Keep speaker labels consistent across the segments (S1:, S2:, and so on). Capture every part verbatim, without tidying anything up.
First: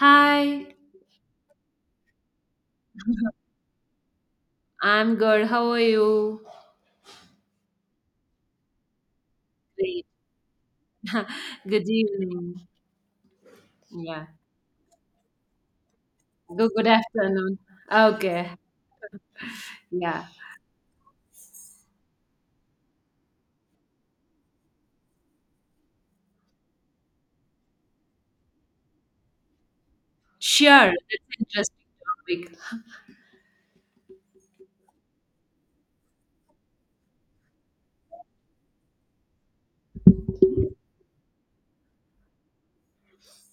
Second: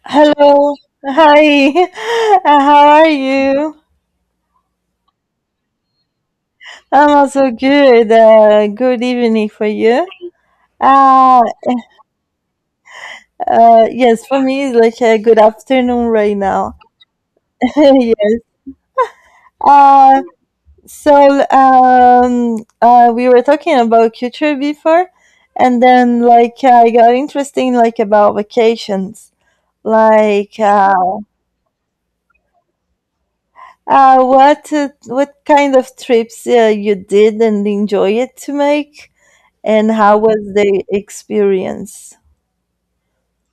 S1: Hi,
S2: Hello, hi, how are you?
S1: I'm good. How are you?
S2: I'm also good. Uh, good evening for you.
S1: Great.
S2: Uh,
S1: Good evening.
S2: uh, yes,
S1: Yeah.
S2: for me, it's like a good afternoon right
S1: Good,
S2: now.
S1: good afternoon.
S2: yes.
S1: Okay.
S2: Uh,
S1: Yeah.
S2: so um, uh, we were talking about culture before, and then like I got interesting like about vacations, like
S1: Sure. That's
S2: uh,
S1: an interesting topic.
S2: uh, what uh, what kind of trips uh, you did and enjoy it to make. And how was the experience?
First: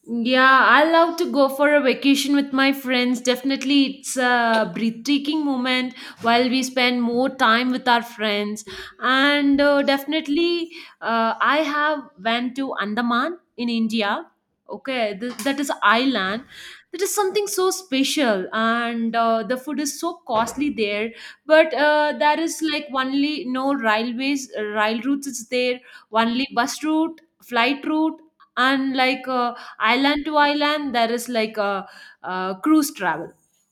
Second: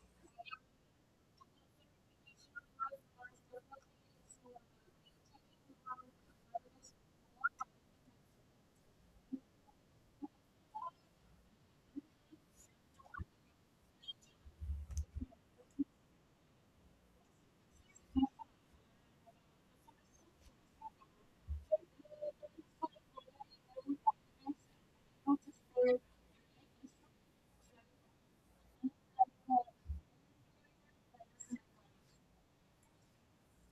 S1: Yeah, I love to go for a vacation with my friends. Definitely, it's a breathtaking moment while we spend more time with our friends. And uh, definitely, uh, I have went to Andaman in India. Okay, th- that is island. That is something so special, and uh, the food is so costly there. But uh, there is like only no railways, rail routes is there. Only bus route, flight route, and like. Uh, island to island there is like a, a cruise travel.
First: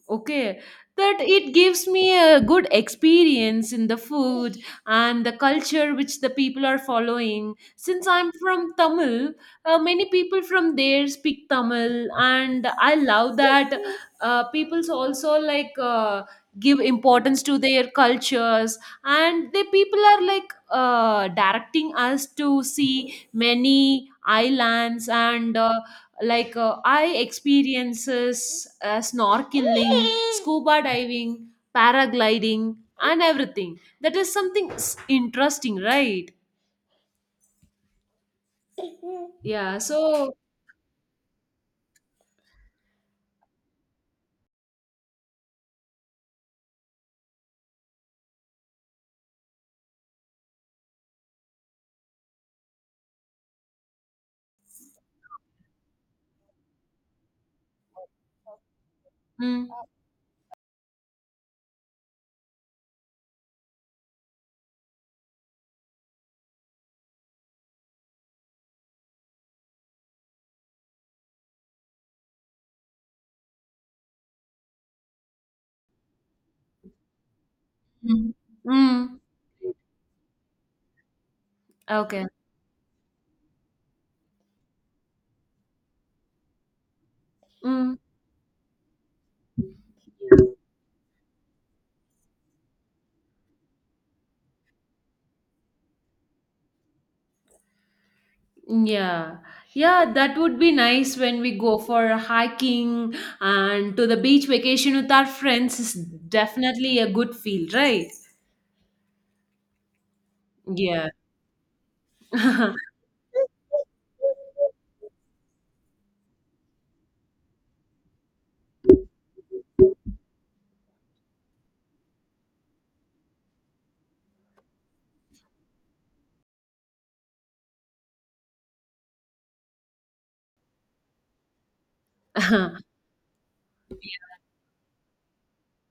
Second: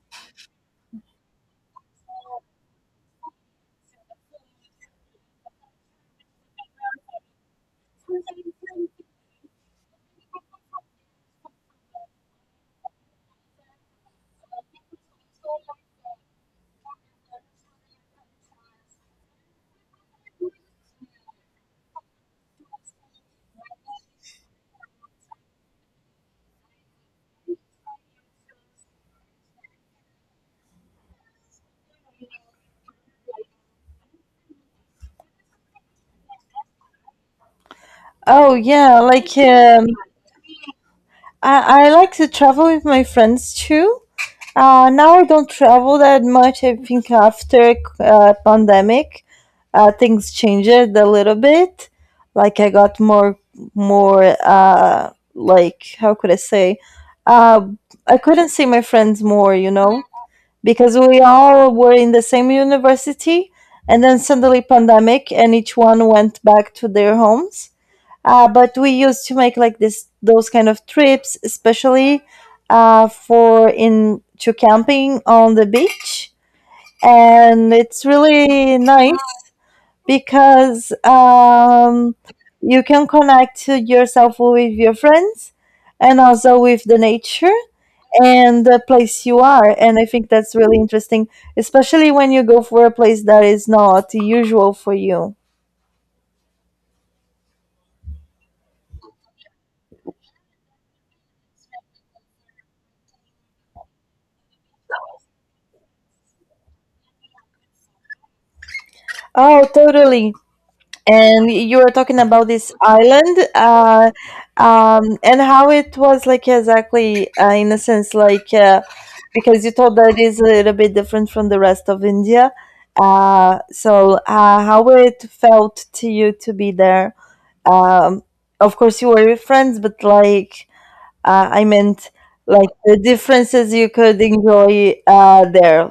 S1: Okay, that it gives me a good experience in the food and the culture which the people are following, since I'm from Tamil. Uh, many people from there speak Tamil, and I love that. Uh, people's also like, uh, give importance to their cultures, and the people are like uh, directing us to see many islands. And uh, like uh, I experiences uh, snorkeling, scuba diving, paragliding and everything. That is something s- interesting, right?
S2: Oh yeah, like
S1: Yeah.
S2: um,
S1: So.
S2: I, I like to travel with my friends too. Uh, now I don't travel that much. I think after uh, pandemic, uh, things changed a little bit. Like I got more more uh, like how could I say? Uh, I couldn't see my friends more,
S1: Mm.
S2: you know, because we all were in the same university, and then suddenly pandemic and each one went back to their homes. Uh, but we used to make like this those kind of trips, especially uh, for in to camping on the beach, and it's
S1: Mm.
S2: really nice
S1: Mm.
S2: because um,
S1: Okay.
S2: you can connect yourself with your friends and also with the nature
S1: Mm.
S2: and the place you are. And I think that's really interesting, especially when you go for a place that is not usual for you.
S1: Yeah, yeah, that would be nice. When we go for hiking and to the beach vacation with our friends is definitely a good feel, right?
S2: Oh, totally.
S1: Yeah.
S2: And you were talking about this island, uh, um, and how it was like exactly, uh, in a sense, like uh, because you thought that it is a little bit different from the rest of India. Uh, so, uh, how it felt to you to be there? Um, of course, you were with friends, but like, uh, I meant like the differences you could enjoy uh, there.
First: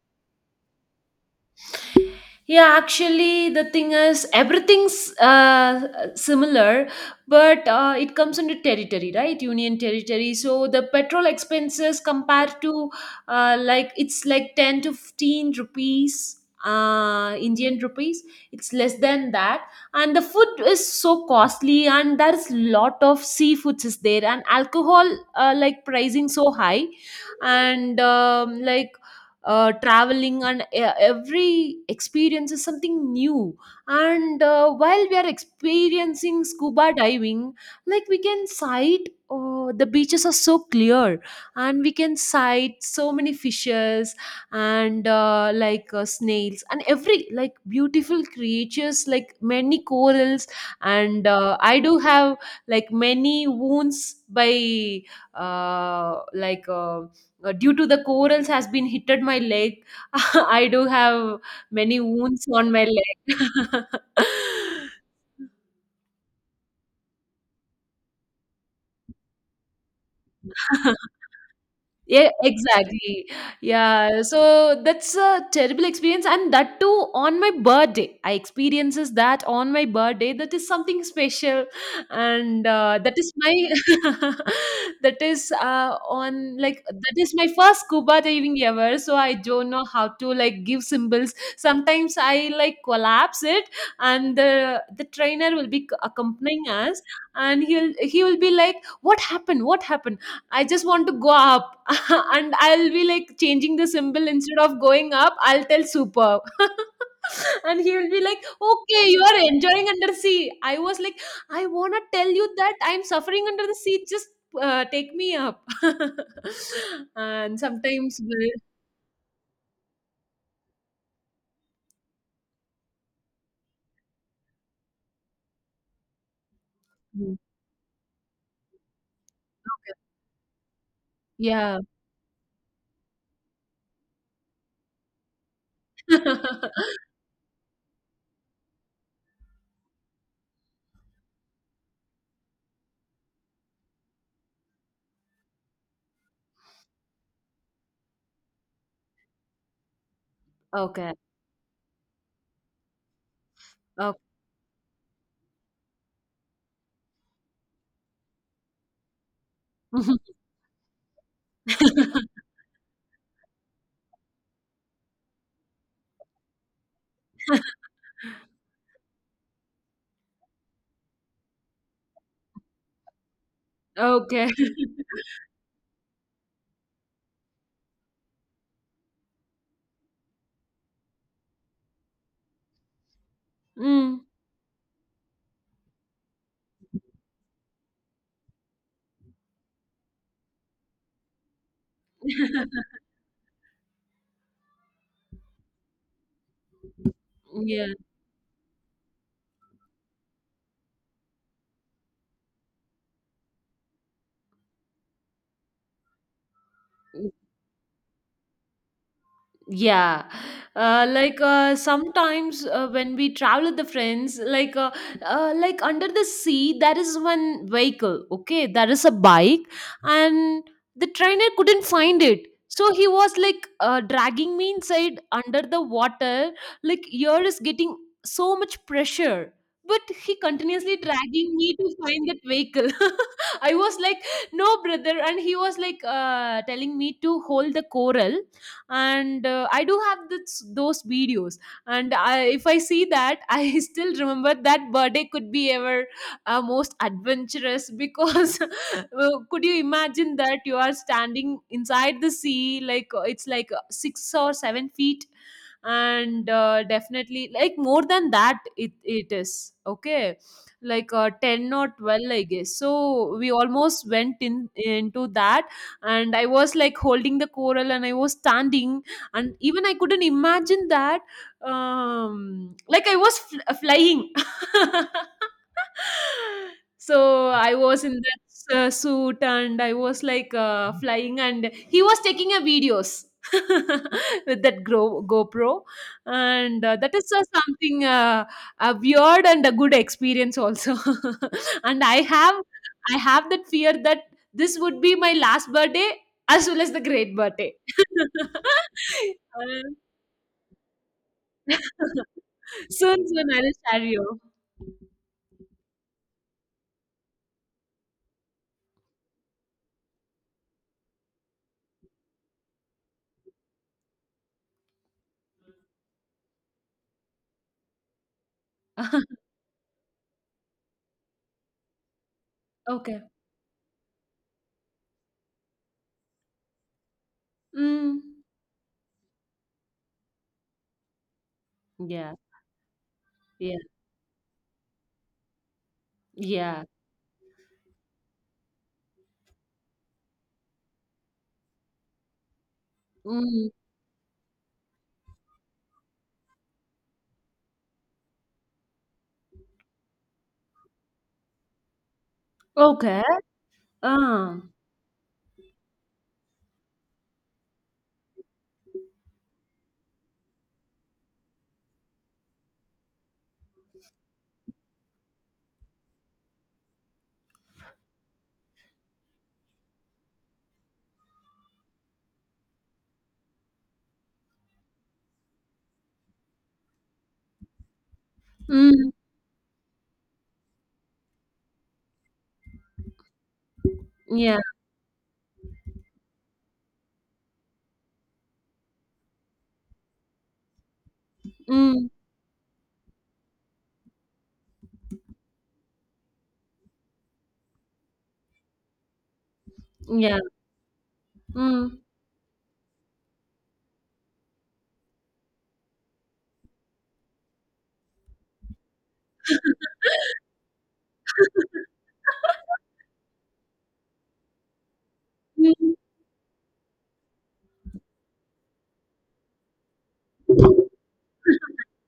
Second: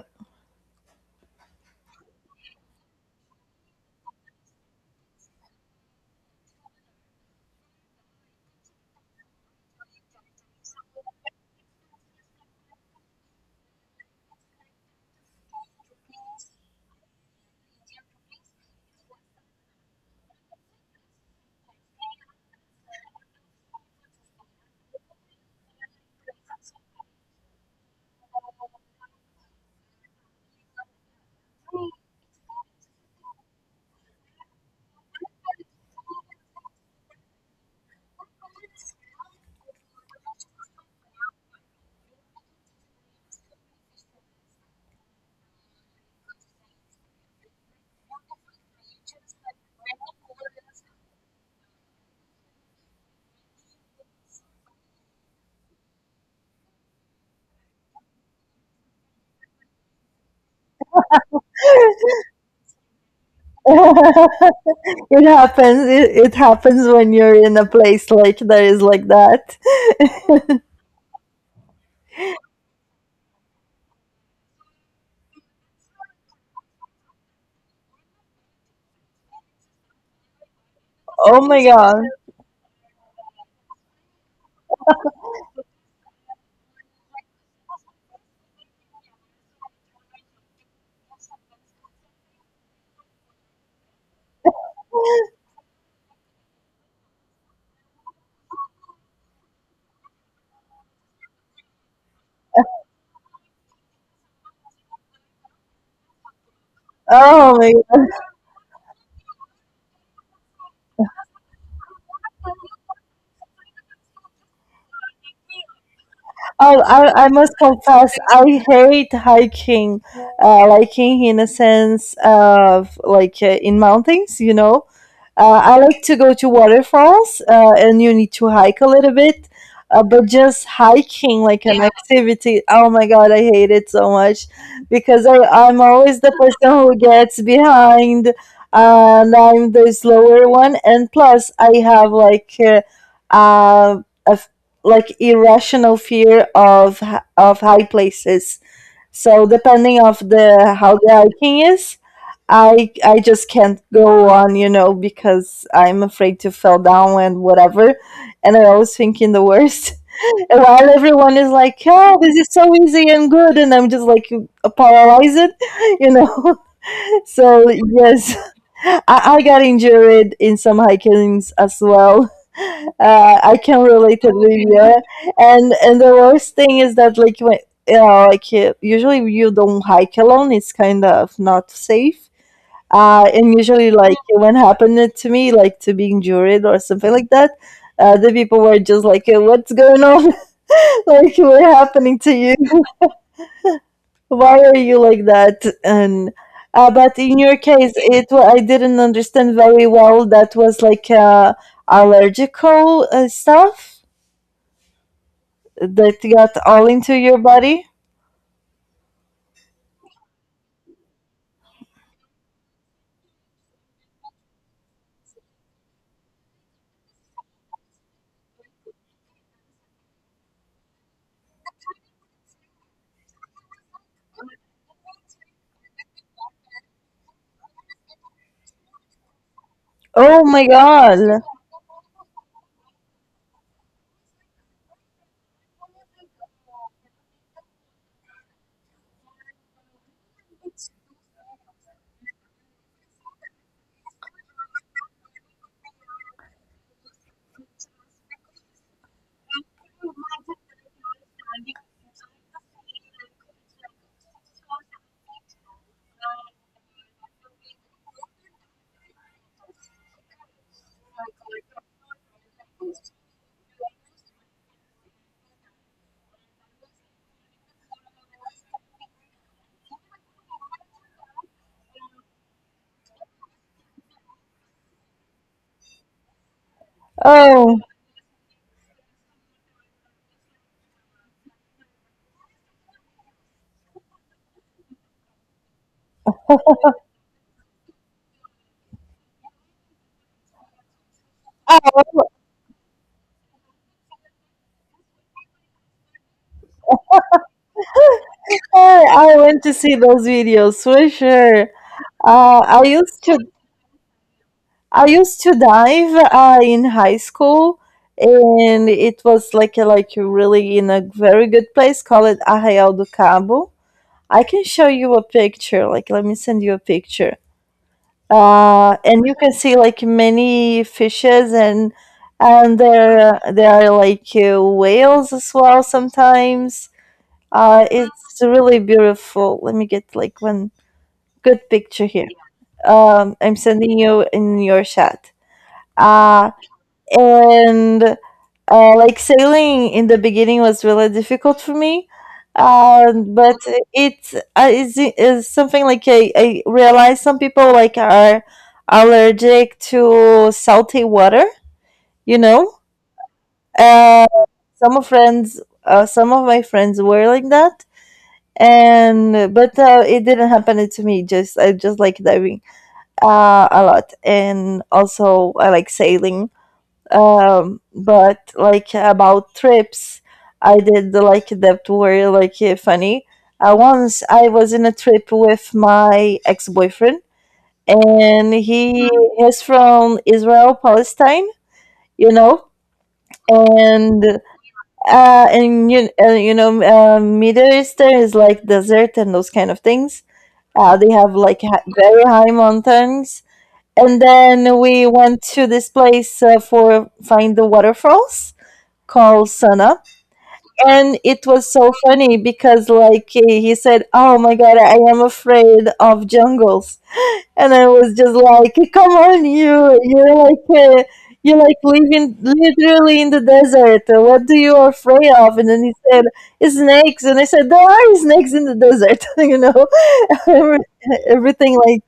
S1: Yeah, actually, the thing is, everything's uh, similar, but uh, it comes under territory, right? Union territory. So the petrol expenses compared to, uh, like, it's like ten to fifteen rupees, uh, Indian rupees. It's less than that. And the food is so costly, and there's lot of seafoods is there, and alcohol, uh, like, pricing so high. And um, like uh, traveling and e- every experience is something new. And uh, while we are experiencing scuba diving, like, we can sight, uh, the beaches are so clear, and we can sight so many fishes and uh, like uh, snails and every like beautiful creatures like many corals. And uh, I do have like many wounds by uh, like uh, uh, due to the corals has been hitted my leg. I do have many wounds on my leg.
S2: It happens. It, it happens when you're in a place like that is like that.
S1: Yeah, exactly. Yeah, so that's a terrible experience, and that too on my birthday. I experiences that on my birthday. That is something
S2: Oh my
S1: special,
S2: god.
S1: and uh, that is my that is uh, on like that is my first scuba diving ever. So I don't know how to like give symbols. Sometimes I like collapse it, and the the trainer will be accompanying us, and he'll he will be like, "What happened? What happened?" I just want to go up. And I'll be like changing the symbol, instead of going up, I'll tell super.
S2: Oh my.
S1: And he will be like, okay, you are enjoying under sea. I was like, I want to tell you that I'm suffering under the sea. Just uh, take me up.
S2: Oh, I, I must
S1: And
S2: confess,
S1: sometimes,
S2: I hate hiking, uh, liking in a sense of like uh, in mountains, you know. Uh, I like to go to
S1: we'll, hmm,
S2: waterfalls, uh, and you need to hike a little bit, uh, but just hiking like
S1: yeah.
S2: an activity, oh my God, I hate it so much because I, I'm always the person who gets behind, and I'm the slower one. And plus, I have like uh, uh, a like irrational fear of h- of high places. So depending of the how the
S1: Okay.
S2: hiking is, I I just can't
S1: Okay.
S2: go on, you know, because I'm afraid to fall down and whatever. And I always think in the worst. And while everyone is like, "Oh, this is so easy and good," and I'm just like paralyzed, you know. So yes, I, I got injured in some hikings as well. Uh, I can relate it
S1: Okay.
S2: with you. And and the worst thing is that like when you know like uh, usually you don't hike alone. It's kind of not safe. Uh, and usually like
S1: Mm.
S2: when happened it to me like to be injured or something like that. Uh, the people were just like, "Uh, what's going on? like, what happening to you?" Why are you like that? And uh, but in your
S1: Yeah.
S2: case it wa- I didn't understand very well, that was like uh, allergical uh, stuff that got all into your body.
S1: Yeah, uh, like uh, sometimes uh, when we travel with the friends, like uh, uh, like, under the sea, there is one vehicle. Okay, there is a bike, and the trainer couldn't find it, so he was like uh, dragging me inside under the water. Like ear is getting so much pressure, but he
S2: Oh my
S1: continuously
S2: god.
S1: dragging me to find that vehicle. I was like, no, brother, and he was like uh, telling me to hold the coral. And uh, I do have this, those videos. And I, if I see that, I still remember that birthday could be ever uh, most adventurous, because well, could you imagine that you are standing inside the sea, like uh, it's like uh, six or seven feet, and uh, definitely like more than that, it, it is okay, like uh, ten or twelve, I guess. So we almost went in into that, and I was like holding the coral, and I was standing. And even I couldn't imagine that. Um like, I was fl- uh, flying. So I
S2: oh
S1: was in that uh, suit, and I was like uh, flying, and he was taking a videos with that Gro- gopro. And uh, that is uh, something, uh, a weird and a good experience also.
S2: i
S1: And i have i have that fear that this would be my last birthday as well as the great birthday.
S2: I went to
S1: Uh,
S2: see those videos for sure. uh, i
S1: Soon,
S2: used to
S1: soon I will share you.
S2: i used to dive uh, in high school, and it was like a, like really in a very good place called arraial do cabo. I can show you a picture. Like, let me send you a picture. Uh, and you can see like many fishes, and and
S1: Okay.
S2: there there are like uh, whales as well sometimes. Uh,
S1: Mm.
S2: it's really beautiful. Let me get like one good picture here.
S1: Yeah.
S2: Um, I'm
S1: Yeah.
S2: sending you in your chat. Uh,
S1: Yeah.
S2: and uh, like sailing in the beginning was really difficult for me, um, but
S1: Mm.
S2: it's uh, is, is something like I, I realize some people like are allergic to salty water, you know.
S1: Okay.
S2: uh,
S1: Uh.
S2: some of friends uh, some of my friends were like that, and but uh, it didn't happen to me. Just i just like diving uh, a lot, and also I like sailing. Um, but like about trips I did like that were like uh, funny. Uh, once I was in a trip with my ex-boyfriend, and he
S1: Mm.
S2: is from israel palestine, you know. And
S1: Yeah.
S2: uh and you, uh, you know, uh, middle eastern is like desert and those kind of things. Uh, they have like ha-
S1: Mm.
S2: very high mountains, and then we went to this place uh, for find the waterfalls called Sana.
S1: Yeah.
S2: And it was so
S1: Mm.
S2: funny because, like, he he said, "Oh my god, I am afraid of jungles." And I was just like, "Come on, you, you're like, uh, you're like living literally in the desert. What do you afraid of?" And then
S1: Mm.
S2: he said, "Snakes." And I said, "There are snakes in the desert, you know?" everything like.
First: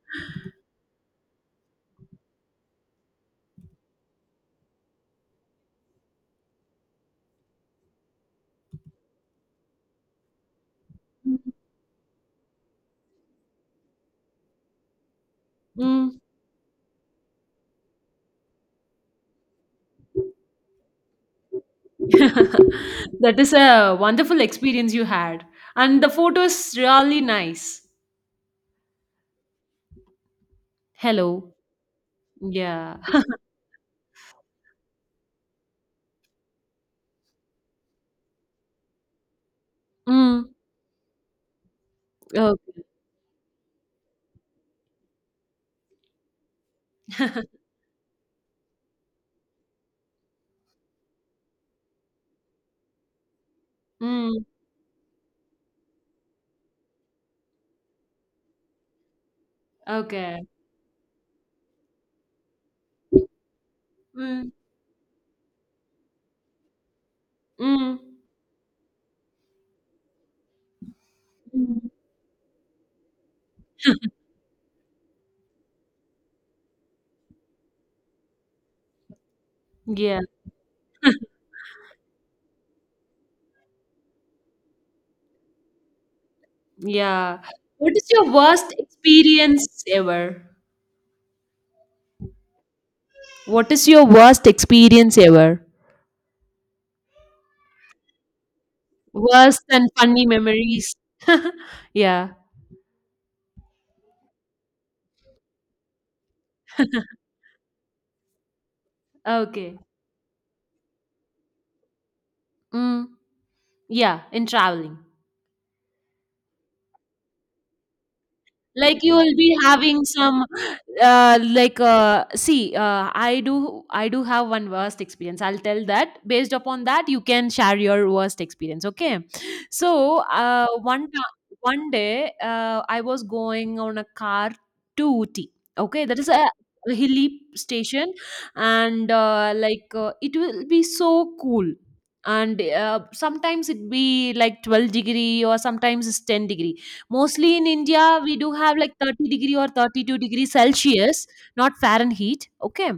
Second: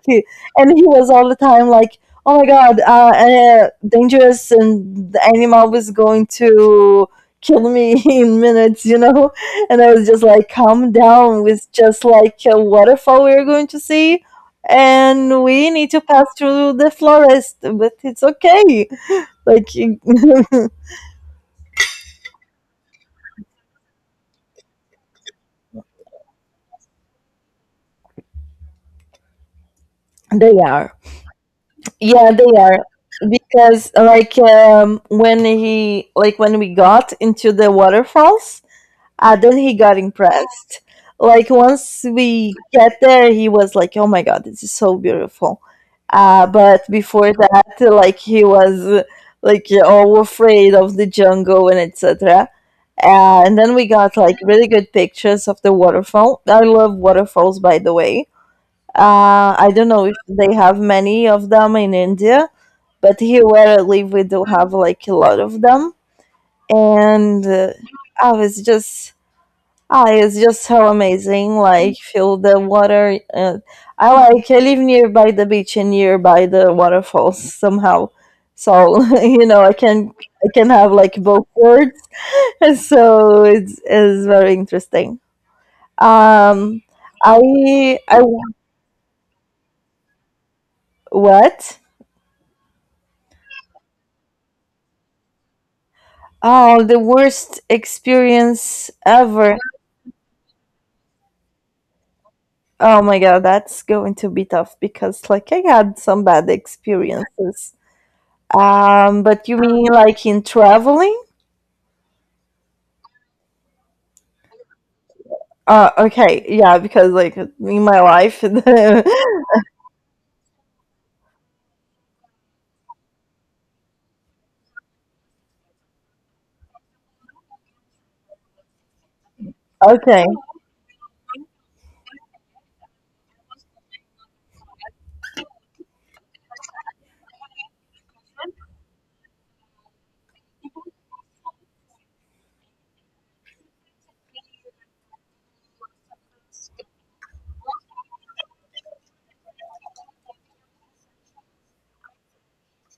S2: And he was all the time like, "Oh my god, uh, uh dangerous, and the animal was going to kill me in minutes, you know." And I was just like, "Calm down, with just like a waterfall we are going to see, and we need to
S1: Mm.
S2: pass through the forest, but it's okay, like."
S1: That is a wonderful experience you had. And the photo is really nice.
S2: They are.
S1: Hello.
S2: Yeah, they are,
S1: Yeah.
S2: because like um, when he like when we got into the waterfalls, and then he got
S1: Mm.
S2: impressed. Like once we
S1: Okay.
S2: get there, he was like, "Oh my god, this is so beautiful." Uh, but before that, like he was like all afraid of the jungle and et cetera. Uh, and then we got like
S1: Mm.
S2: really good pictures of the waterfall. I love waterfalls, by the way. Uh, I don't know if
S1: Okay.
S2: they have many of them in India, but here where I live, we do
S1: Mm.
S2: have like a lot of them. And uh,
S1: Mm.
S2: I was just, ah, it's just so amazing.
S1: Mm.
S2: Like, feel the water. Uh, I like, I live nearby the beach and nearby the waterfalls somehow. So, you know, I can,
S1: Yeah.
S2: I can have like both worlds. So it's, it's very interesting. Um,
S1: Yeah. What
S2: I,
S1: is
S2: I,
S1: your worst experience ever?
S2: what?
S1: What is your worst experience ever?
S2: Oh, the worst experience ever.
S1: Worse than funny memories. Yeah.
S2: Oh my God, that's going to be tough because like I had some bad experiences. Um, but you
S1: Okay.
S2: mean like in traveling?
S1: Mm. Yeah. In traveling.
S2: Uh, okay, yeah, because like in my life, okay,
S1: Like you will be having some uh, like uh, see, uh, i do i do have one worst experience. I'll tell that. Based upon that, you can share your worst experience. Okay, so uh, one ti- one day, uh, I was going on a car to Uti. Okay, that is a a hilly station. And uh, like uh, it will be so cool, and uh, sometimes it be like twelve degree or sometimes it's ten degree. Mostly in India, we do have like thirty degree or thirty-two degree Celsius, not Fahrenheit. Okay.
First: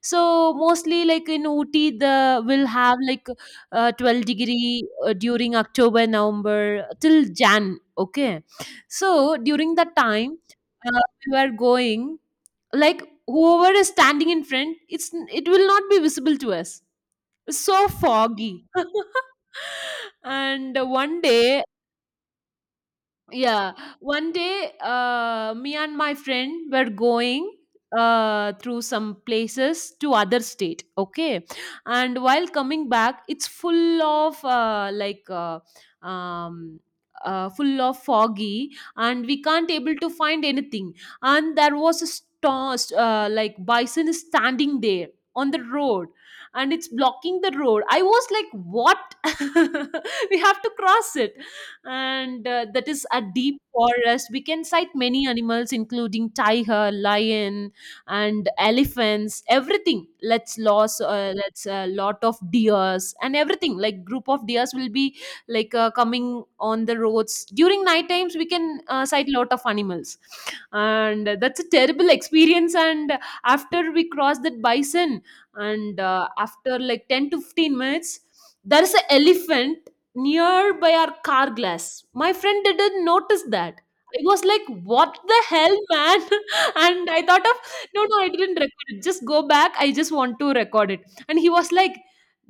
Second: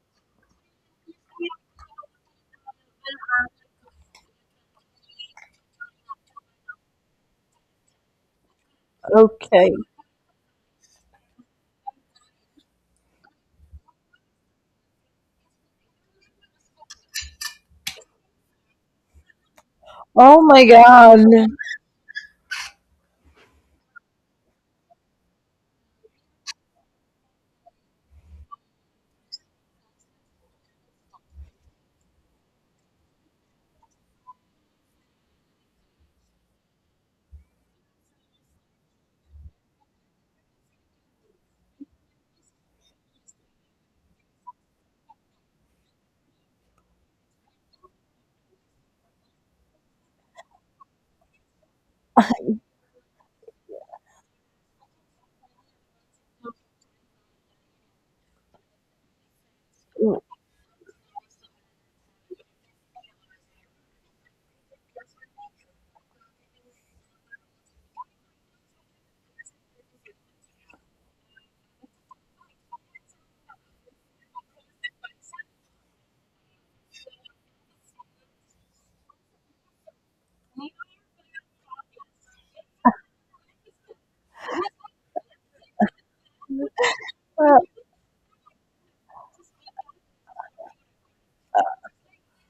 S1: So mostly like in Ooty, the will have like uh, twelve degree uh, during October, November till Jan. Okay. So
S2: okay.
S1: during that time, uh, we were going. Like, whoever is standing in front, it's it will not be visible to us. It's so foggy.
S2: Oh my
S1: And one
S2: god.
S1: day. Yeah, one day, uh, me and my friend were going uh, through some places to other state. Okay, and while coming back, it's full of uh, like uh, um, uh, full of foggy, and we can't able to find anything. And there was a storm, uh, like, bison is standing there on the road, and it's blocking the road. I was like, what? We have to cross it. And uh, that is a deep forest. We can sight many animals, including tiger, lion, and elephants. Everything. Let's loss. Uh, let's a lot of deers and everything. Like group of deers will be like uh, coming on the roads during night times. We can uh, sight lot of animals, and that's a terrible experience. And after we cross that bison, and uh, after like ten to fifteen minutes, there is an elephant near by our car glass. My friend didn't notice that. I was like, what the hell, man? And I thought of,
S2: Uh,
S1: no, no, I didn't record it. Just go back. I just want to record it. And he was like,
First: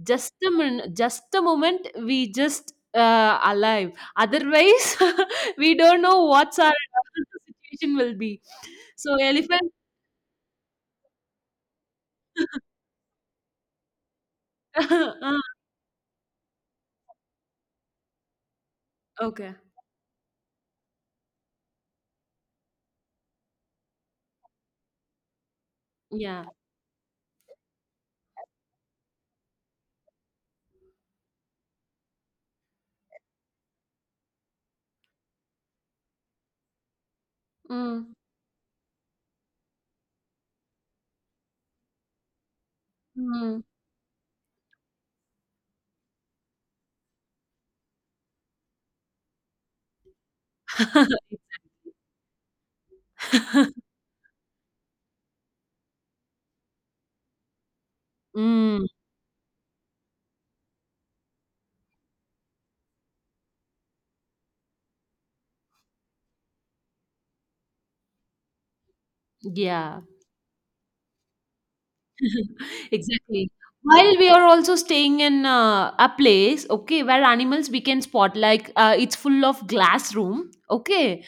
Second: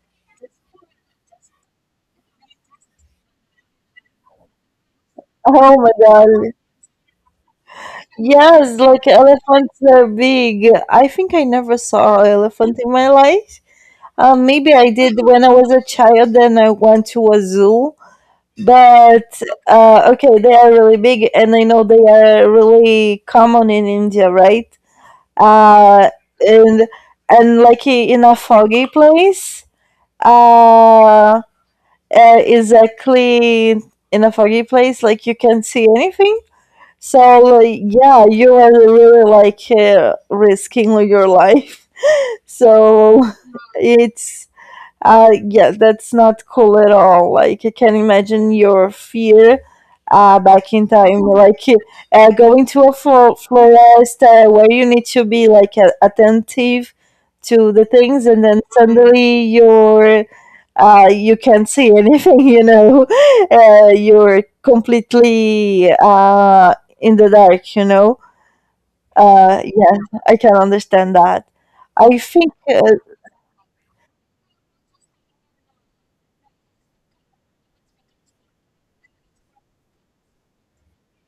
S1: just a minute, just a moment. We just uh, alive. Otherwise, we
S2: Oh my
S1: don't know
S2: god.
S1: what's our situation will be.
S2: Yes, like
S1: So elephant.
S2: elephants are big. I think I never saw elephant in my life. Um, maybe I did
S1: Uh,
S2: when I was a child and I went to a zoo. But
S1: okay.
S2: uh, okay, they are really big and I know they are really common in India, right? Uh,
S1: Yeah.
S2: and and like i- in a foggy place. Uh, uh, exactly, in a foggy place, like you can't see anything. So like,
S1: Mm.
S2: yeah, you are really like uh, risking your life. So
S1: Mm.
S2: it's uh, yes, that's not cool at all. Like, I can imagine your fear uh, back in time, like uh, going to a flo- florist uh, where you need to be like a- attentive to the things, and then
S1: Mm.
S2: suddenly you're uh, you can't see anything. You know, uh, you're completely uh, in the dark. You know, uh, yeah,
S1: Yeah.
S2: I can understand that. I think uh,
S1: Exactly. While we are also staying in uh, a place, okay, where animals we can spot, like uh, it's full of glass room. Okay,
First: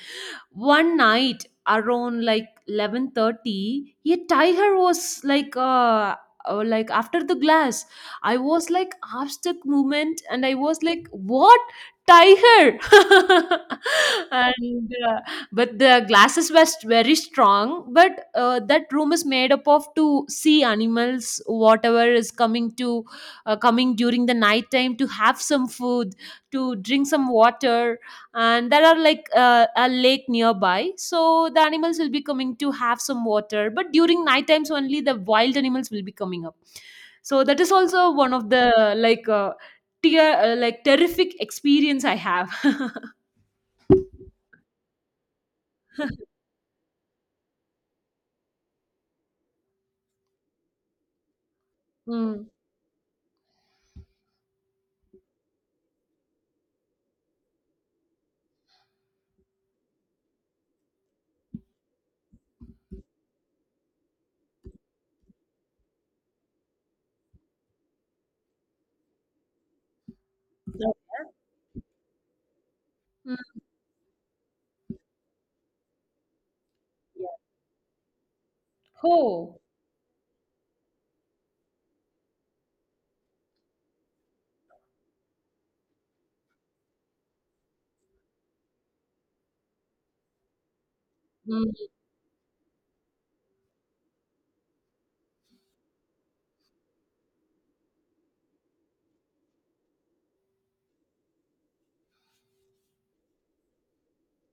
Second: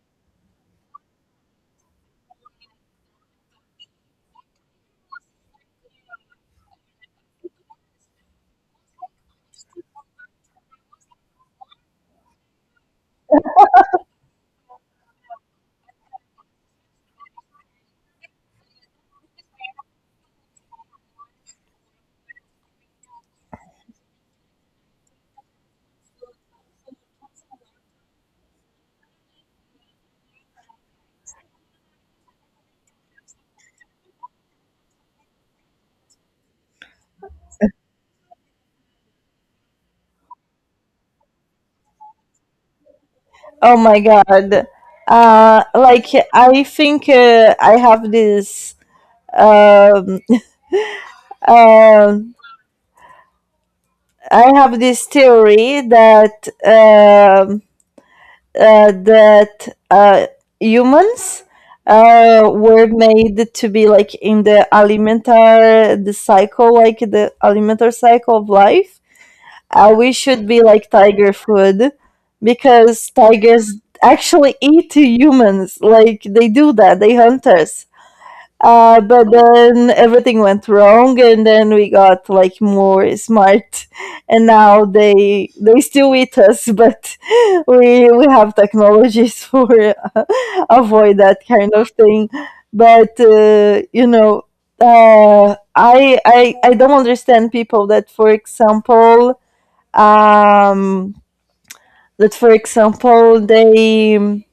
S1: one night around like eleven thirty, a tiger was like uh uh, like, after the glass. I was like half stuck movement, and I was like, what, tiger? And uh, but the glasses were st- very strong, but uh, that room is made up of to see animals whatever is coming to uh, coming during the night time to have some food, to drink some water. And there are like uh, a lake nearby, so the animals will be coming to have some water. But during night times only the wild animals will be coming up. So that is also one of the like uh, tear uh, like, terrific experience I have.
S2: oh my god. Uh, like I think uh, I have this um, um,
S1: Mm.
S2: I have this theory that um, uh, that uh, humans uh, were made to be like in the alimentar, the cycle, like the alimentar cycle of life. Uh, we should be like tiger food because
S1: Mm.
S2: tigers actually eat humans. Like they do that, they hunt us. Uh, but
S1: Oh.
S2: then everything went wrong, and then we got like more smart, and now they they still eat us, but we we have technologies for uh, avoid that kind of
S1: Mm.
S2: thing. But uh, you know, uh, I I I don't understand people that, for example, um, that for example they um,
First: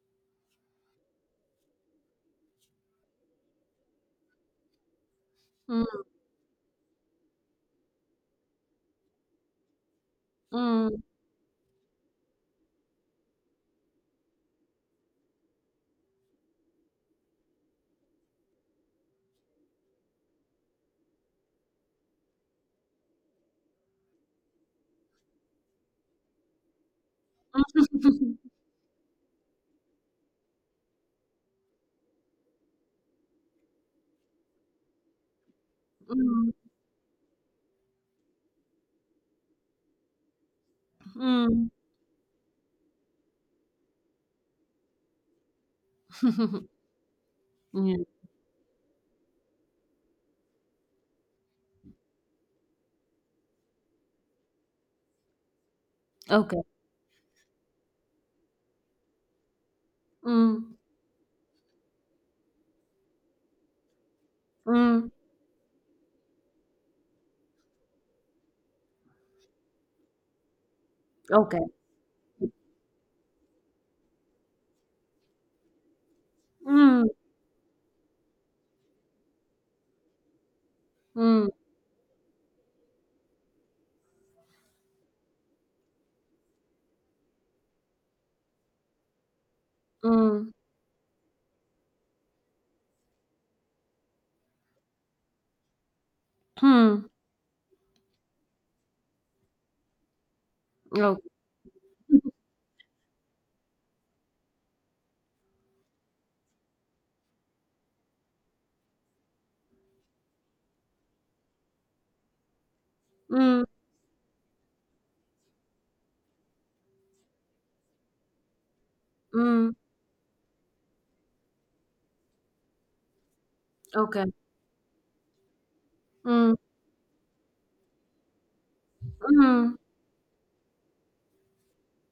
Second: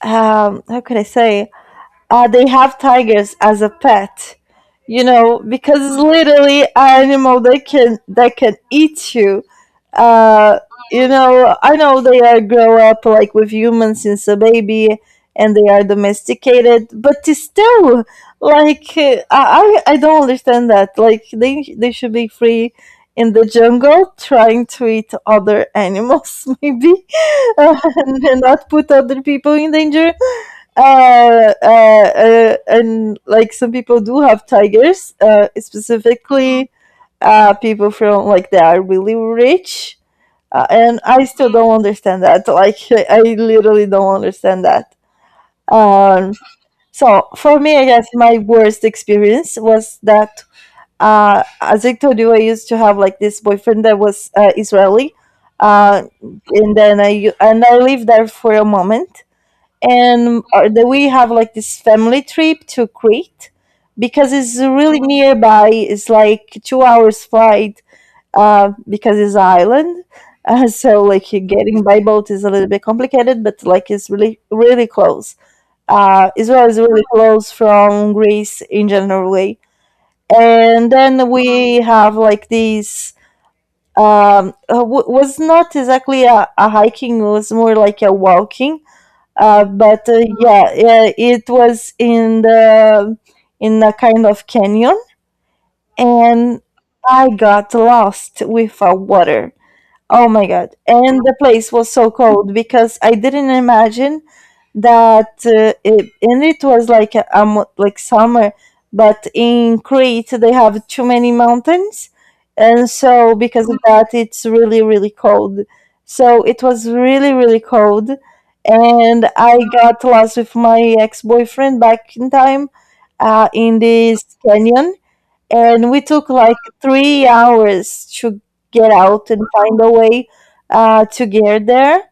S2: how could I say uh, they have tigers as a pet, you know, because
S1: Mm.
S2: it's literally an animal that can that can eat you. uh,
S1: Mm.
S2: you know, I know they are grow up like with humans since a baby, and they are domesticated, but still, like uh, i i I don't understand that. Like they they should be free in the jungle trying to eat other animals, maybe, uh, and not put other people in danger. Uh, uh, uh, and like some people do have tigers, uh,
S1: Mm.
S2: specifically uh, people from like they are really rich, uh, and I still
S1: Mm.
S2: don't understand that. Like I I literally don't understand that. Um, so for me, I
S1: Mm.
S2: guess my worst experience was that uh, as I told you, I used to have like this boyfriend that was uh, Israeli, uh,
S1: Okay.
S2: and then I and I lived there for a moment, and uh,
S1: Mm.
S2: that we have like this family trip to Crete because it's really
S1: Mm.
S2: nearby. It's like two hours flight uh, because it's island. Uh, so like you
S1: Okay.
S2: getting by boat is a little bit complicated, but like it's really really close. Uh, Israel is really
S1: Mm.
S2: close from Greece in general way, and then
S1: Mm.
S2: we have like these. Um, uh, w- was not exactly a, a hiking; it was more like a walking uh, but uh,
S1: Mm.
S2: yeah, uh, it was in the in a kind of canyon, and
S1: Hmm.
S2: I got lost with a water. Oh my God. And
S1: Okay.
S2: the place was so cold because I didn't imagine that, uh, it, and it was like a, um, like summer, but in Crete they have too many mountains. And so
S1: Mm,
S2: because of that it's really really cold. So it was really really cold, and I
S1: mm,
S2: got lost with my ex-boyfriend back in time uh, in this
S1: okay.
S2: canyon, and we took
S1: Mm,
S2: like three hours to get out and
S1: mm,
S2: find a way uh, to get there.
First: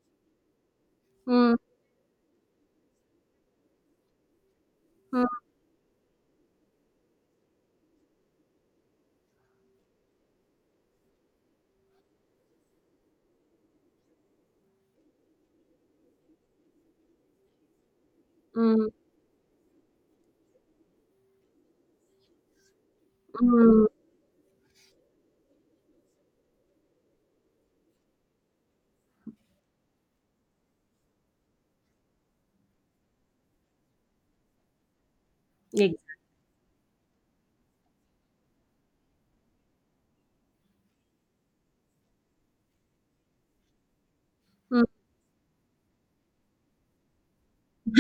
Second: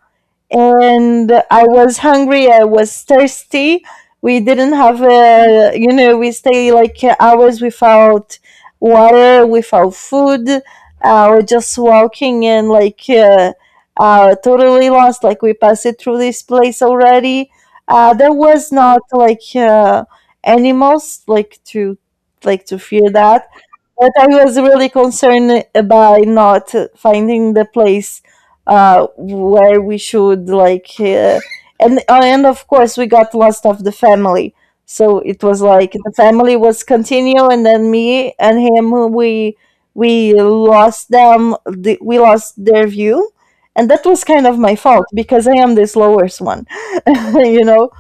S2: And
S1: mm, mm,
S2: I was hungry. I was thirsty. We didn't have a, you know, we stay like hours without water, without food. Uh, we just walking and like uh, uh, totally lost. Like we passed it through this place already. Uh, there was
S1: mm,
S2: not like uh, animals like to like to fear that,
S1: mm,
S2: but I was really concerned by not finding the place uh, where we should like, uh, and uh, and of course we got lost of the family. So it was like
S1: ex
S2: the family was continue, and then me and him we we lost them. The, we lost their view, and that was kind of my
S1: mm.
S2: fault because I am the slowest one. you know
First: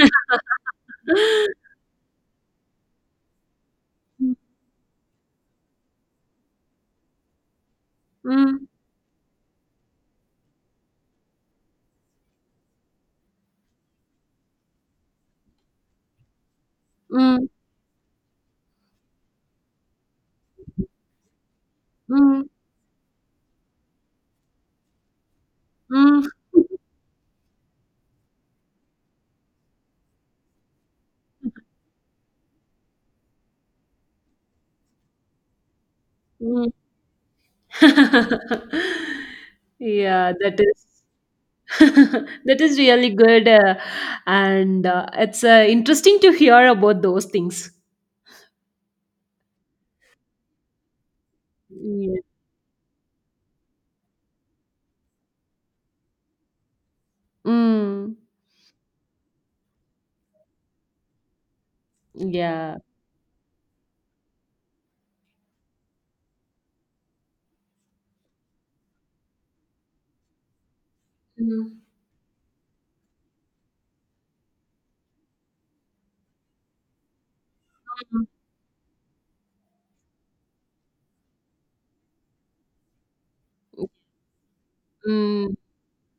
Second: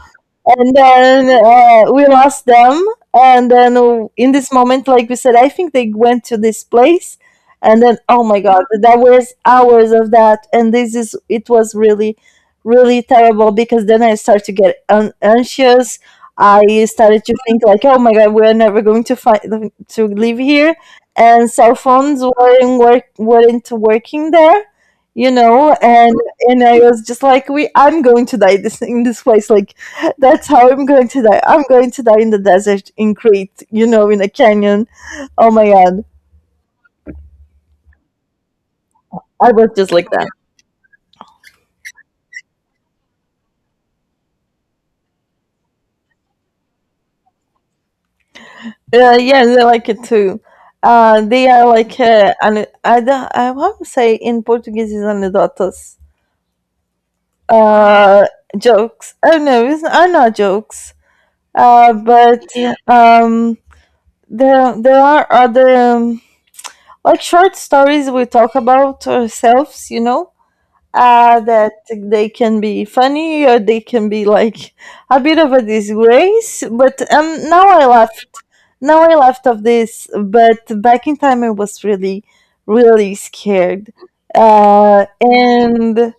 S2: and then uh, we lost them, and then w- in this moment, like we said, I think they went to this place, and then, oh my God,
S1: Mm,
S2: that was hours of that, and this is it was really really terrible because then I started to get un- anxious. I started to
S1: mm,
S2: think like, oh my God, we're never going to find to live here, and cell phones
S1: mm,
S2: weren't work weren't working there, you know. And
S1: mm, mm.
S2: and I was just like, we I'm going to die this in this place, like that's how I'm going to die. I'm going to die in the desert in Crete, you know, in a canyon. Oh my God. I was just like that.
S1: Yeah, that is that is really good, uh, and uh, it's uh, interesting to hear about those things.
S2: Uh, yeah, they like it too. Uh, they are like,
S1: Yeah.
S2: uh, an, I, don't- I want to say in Portuguese is anedotas.
S1: Mm,
S2: Uh, Jokes. Oh no, it's, are not jokes. Uh, but
S1: yeah.
S2: um, there, there are other, um, like short stories we talk about ourselves, you know? uh, that
S1: Mm,
S2: they can be funny or they can be like a bit of a disgrace. But um, now I
S1: mm,
S2: left. Now I left of this. But back in time, I was really, really scared. Uh,
S1: mm,
S2: and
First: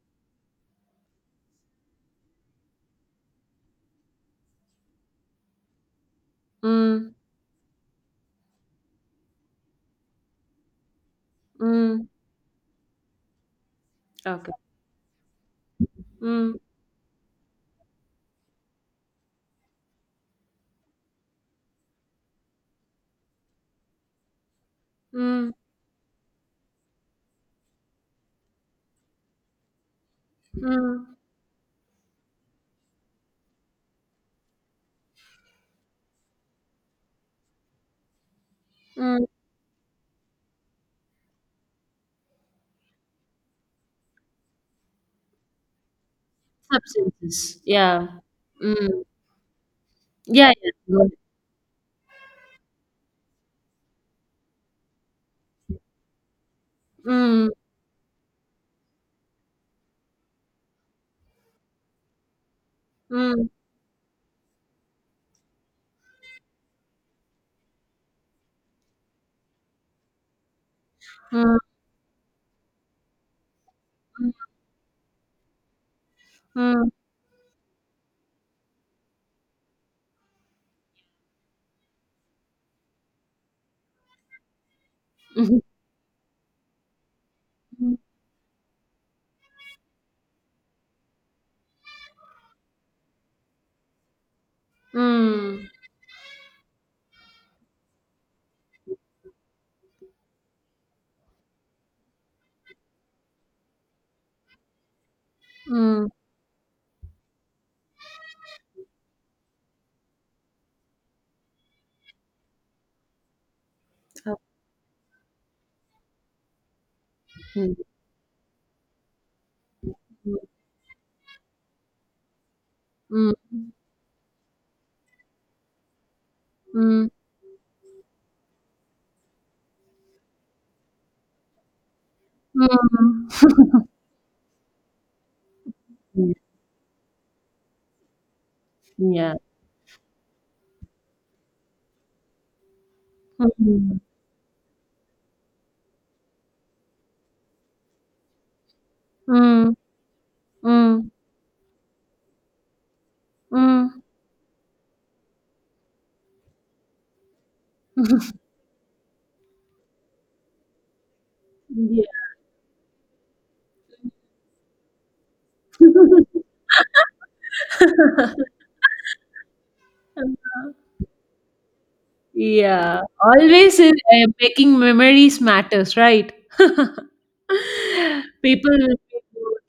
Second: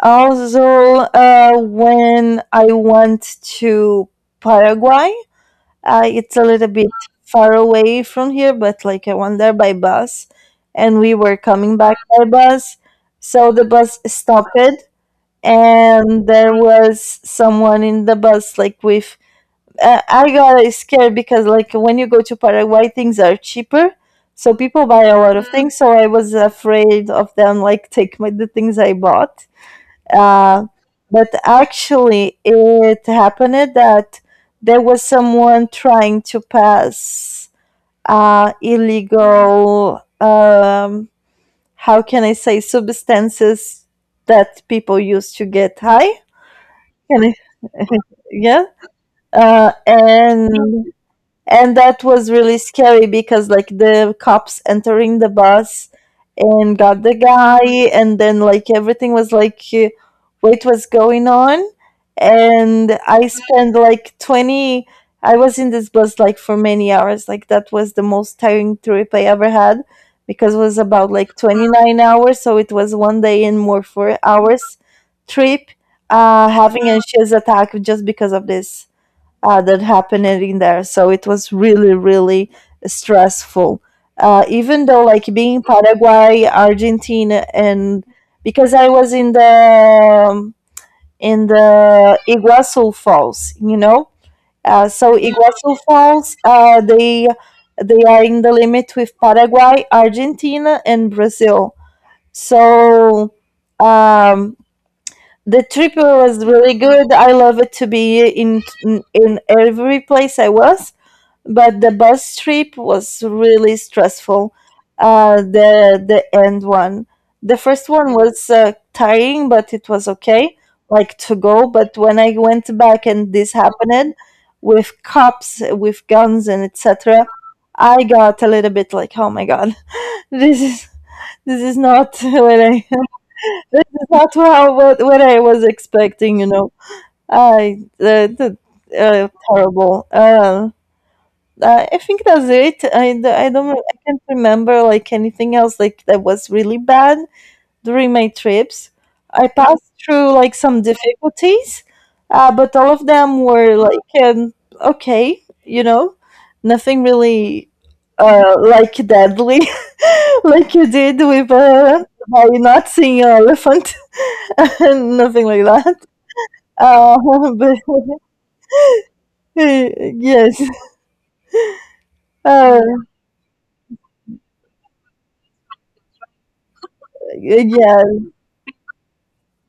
S2: also, uh, when I went to Paraguay, uh, it's a little bit
S1: mm,
S2: far away from here, but like I went there by bus, and we were coming back
S1: mm.
S2: by bus. So the bus
S1: Okay.
S2: stopped, and there
S1: Mm,
S2: was someone in the bus like with uh, I got scared because like when you go to Paraguay things are cheaper, so people buy a lot of
S1: mm.
S2: Mm. things, so I was afraid of them like take my the things I bought. uh,
S1: Mm,
S2: but actually it happened that there was someone trying to pass uh, Mm.
S1: mm,
S2: illegal, um, how can I say, substances that people use to get high. Can I?
S1: substances. Yeah.
S2: Yeah.
S1: Mm.
S2: uh,
S1: Yeah, yeah.
S2: and
S1: Go ahead.
S2: and that was really scary because like the cops entering the bus and got the
S1: Mm,
S2: guy, and then like everything was like, uh, what was going on, and I
S1: mm,
S2: spent like twenty. I was in this bus like for many hours, like that was the most tiring trip I ever had because it was about like
S1: mm,
S2: twenty-nine hours, so it was one day and more four hours trip, uh, having
S1: mm,
S2: an anxious attack just because of this uh, that happened in there. So it was really, really stressful. Uh, even though, like being
S1: mm,
S2: in Paraguay, Argentina, and because I was in the um, in the Iguazu Falls, you know. Uh,
S1: mm,
S2: so
S1: mm,
S2: Iguazu Falls, uh, they they are in the limit with Paraguay, Argentina, and Brazil. So um, the trip
S1: mm,
S2: was really good. I love it to be in in in every place I was, but the bus trip was really
S1: sub-
S2: stressful. Uh, the the end one, the
S1: mm,
S2: first one was uh, tiring, but it was
S1: mm,
S2: okay, like to go. But when I went back and this happened with cops, with guns, and
S1: mm, mm,
S2: et cetera, I got a little bit like, oh my God, this is this is not, what I,
S1: mm.
S2: this is not how what what I was expecting. You know, I uh, the, uh,
S1: Yeah.
S2: terrible. Uh, I I think that's it. I, d- I don't I
S1: Mm,
S2: can't remember like anything else like that was really bad during my trips. I passed through like some
S1: mm,
S2: difficulties, uh, but all of them
S1: mm,
S2: were
S1: mm.
S2: like um, okay, you know, nothing really uh, like deadly, like you did with, uh, by not seeing an elephant, nothing like that. Uh, but
S1: Yeah.
S2: yes, uh,
S1: Yeah, always uh, making memories matters, right? People
S2: yeah.
S1: will be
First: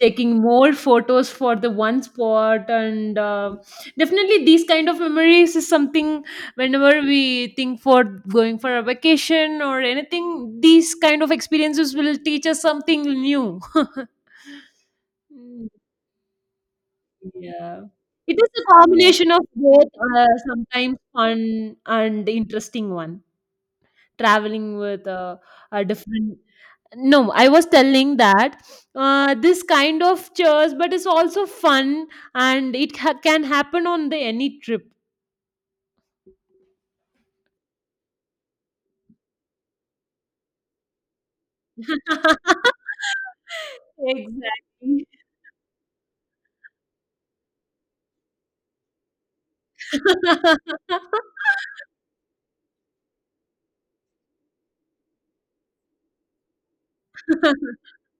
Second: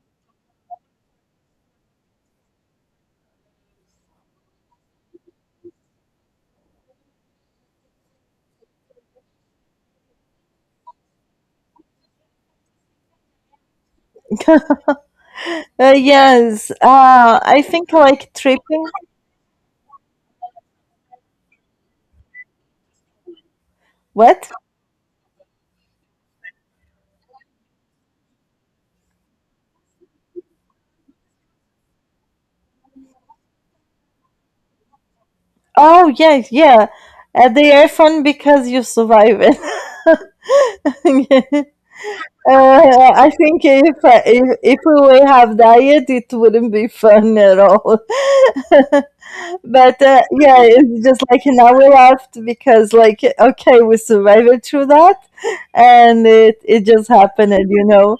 S1: taking more photos for the one spot, and uh, definitely these kind of memories is something. Whenever we think for going for a vacation or anything, these kind of experiences will teach us something new. Mm.
S2: Uh, yes, uh, I
S1: Yeah.
S2: think like
S1: It is a
S2: tripping.
S1: combination of both, uh, sometimes fun and interesting one
S2: What?
S1: traveling with uh, a different. No, I was telling that uh, this kind of chores, but it's also fun, and it ha- can happen on the any trip.
S2: Oh, yes, yeah. Uh, they are fun because you survive it. Uh, I think if, I- if if we
S1: Exactly.
S2: would have diet, it wouldn't be fun at all. But uh, yeah, it's just like now we laughed because like okay, we survived through that, and it it just happened, you know.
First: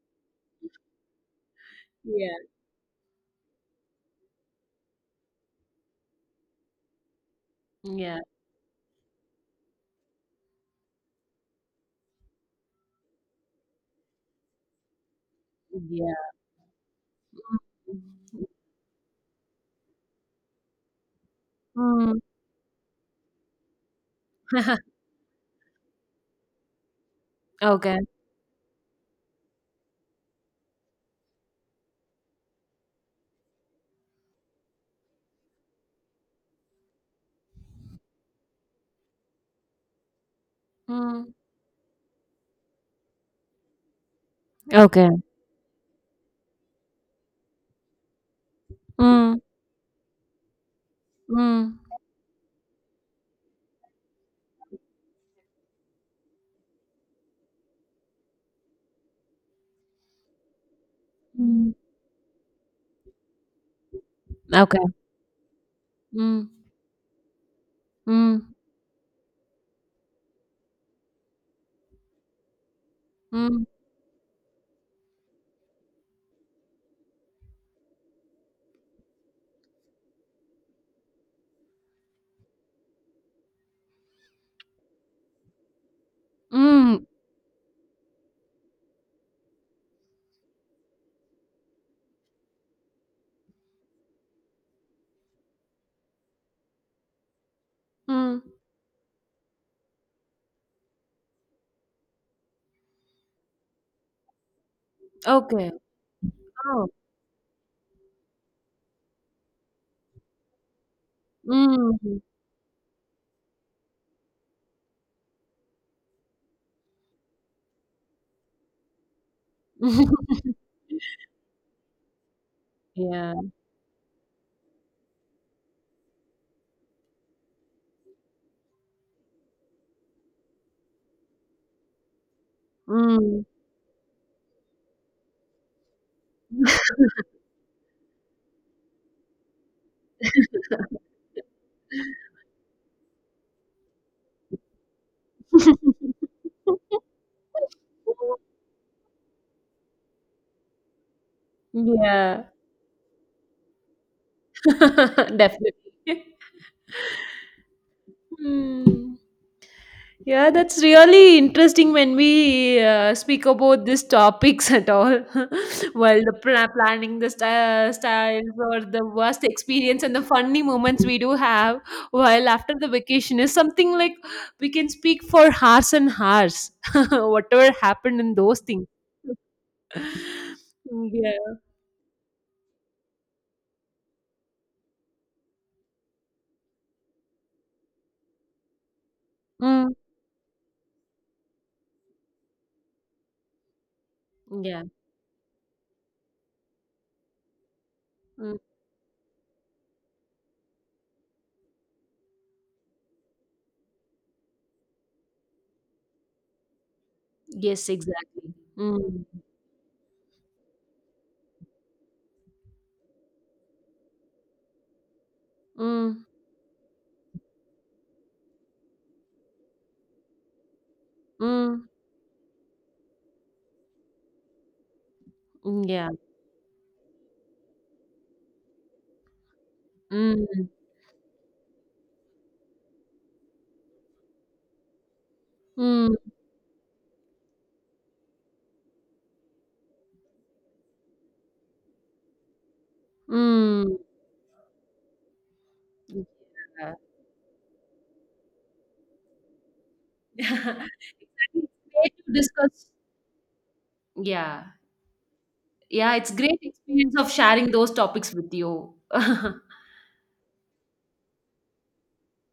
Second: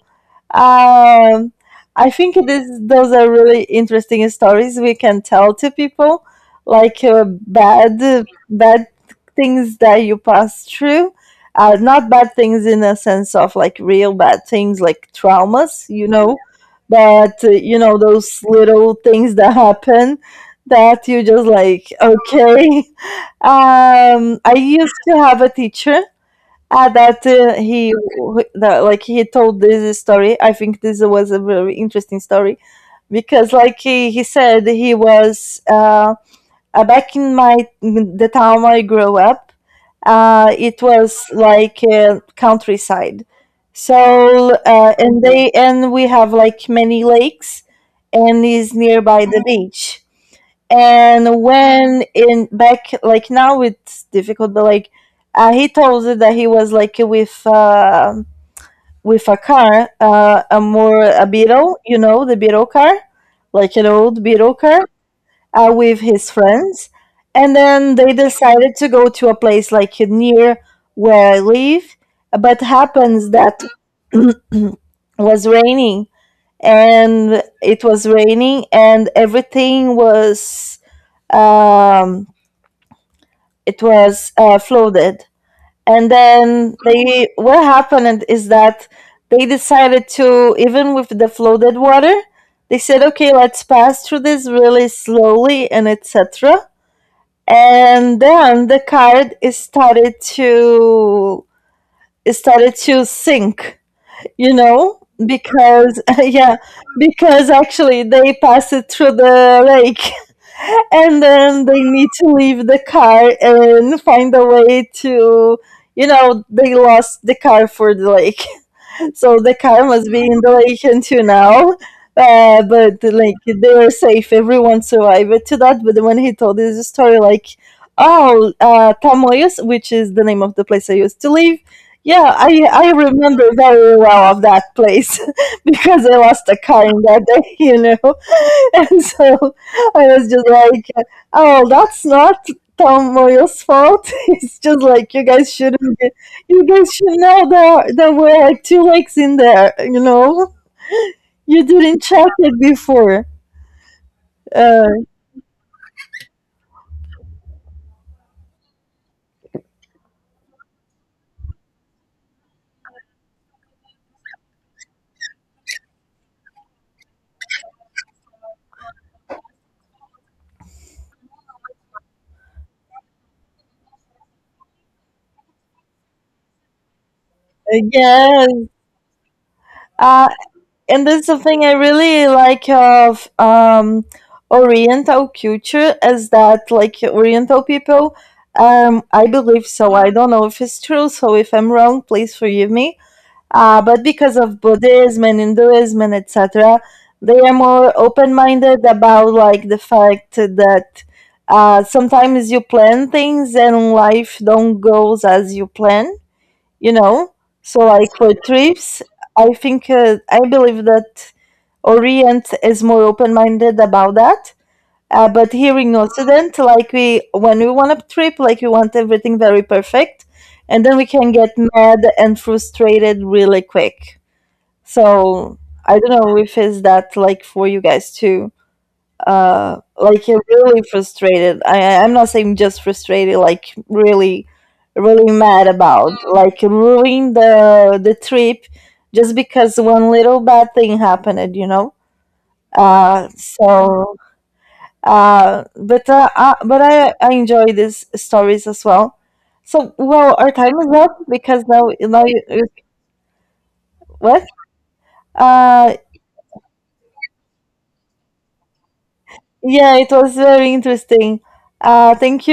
S2: Um, I
S1: Yeah,
S2: think this, those are really interesting stories we can tell to people, like uh, bad
S1: yeah,
S2: bad things that you pass through. Uh, not bad things in a sense of like real bad things, like traumas, you
S1: yeah.
S2: know, but uh, you know those little things that happen that you just like
S1: Mm.
S2: okay. Um, I used to have a teacher. Ah, that uh, he
S1: Okay.
S2: that, like he told this story. I think this was a very interesting story because, like he, he said, he was uh, uh, back in my the town I grew up. Uh, it was
S1: Mm.
S2: like uh, countryside, so uh,
S1: Okay.
S2: and they and we have like many lakes, and is nearby
S1: Mm.
S2: the beach, and
S1: Mm.
S2: when in back like now it's difficult but like, uh, he told us that he was like with, uh, with a car uh, a more a
S1: Mm.
S2: beetle, you know, the beetle car, like an old beetle car
S1: Okay.
S2: uh, with his
S1: Mm.
S2: friends, and then they
S1: Mm.
S2: decided to go to a place like near where I live, but happens that
S1: Mm.
S2: was raining, and it was raining and everything was um it was uh, flooded. And then
S1: Mm.
S2: they what happened is that they decided to, even with the flooded water, they said, okay, let's pass through this really slowly and et cetera. And
S1: Mm.
S2: then the card is started to it started to sink, you know,
S1: Okay.
S2: because yeah,
S1: Oh.
S2: because actually they passed it through the lake, and then they need
S1: Mm.
S2: to leave the car and find a way to. You know, they lost the car for the lake, so the car must be in relation to now. Uh, but
S1: Yeah.
S2: like they were safe, everyone survived to that. But when he told his story, like, oh, uh, Tamoyos, which is the name of the place I used to live. Yeah, I, I
S1: Mm.
S2: remember very well of that place. Because I lost a car in that day, you know. And so I was just like, oh, that's not Tamoyos' fault. It's just like you guys shouldn't you guys should know there there were like two lakes in there. You know, you didn't check
S1: Yeah.
S2: it before. Uh,
S1: Definitely. Hmm. Yeah, that's really interesting when we uh, speak about these topics at all. Well, the pla- planning, the sty- styles, or the worst experience, and the funny moments we do have while after the vacation is something like we can speak for hours and hours, whatever happened in those
S2: yes.
S1: things.
S2: Uh, and that's
S1: Yeah.
S2: something I really like of, um Oriental culture, is that like Oriental people. Um, I believe so.
S1: Mm.
S2: I don't know if it's true. So if I'm wrong, please forgive me. Uh, but because of
S1: Yeah.
S2: Buddhism and Hinduism and et cetera, they are more
S1: Mm.
S2: open-minded about like the fact that uh, sometimes you plan things and life don't goes as you plan. You know, so
S1: Yes,
S2: like for
S1: exactly.
S2: trips,
S1: Mm.
S2: I think uh, I believe that Orient is more open-minded about that. Uh, but here in
S1: Mm.
S2: Occident, like we, when we want a trip, like we want everything very perfect, and then we can get
S1: Mm.
S2: mad and frustrated really quick. So I
S1: Yeah.
S2: don't know if it's that like for you guys too. Uh, like you're
S1: Mm.
S2: really frustrated. I, I- I'm not saying just frustrated, like really, really mad about,
S1: Mm.
S2: like ruin the the trip just because one little bad thing happened. You know. Uh,
S1: Mm.
S2: so uh, but uh, uh, but
S1: Yeah.
S2: I, I enjoy these stories as well. So well, our time
S1: Exactly.
S2: is up because
S1: It's
S2: now
S1: great
S2: now
S1: to
S2: you, you-
S1: discuss.
S2: what?
S1: Yeah.
S2: Uh,
S1: Yeah, it's great experience of sharing those topics with you.
S2: yeah, it was very interesting. Uh, thank you.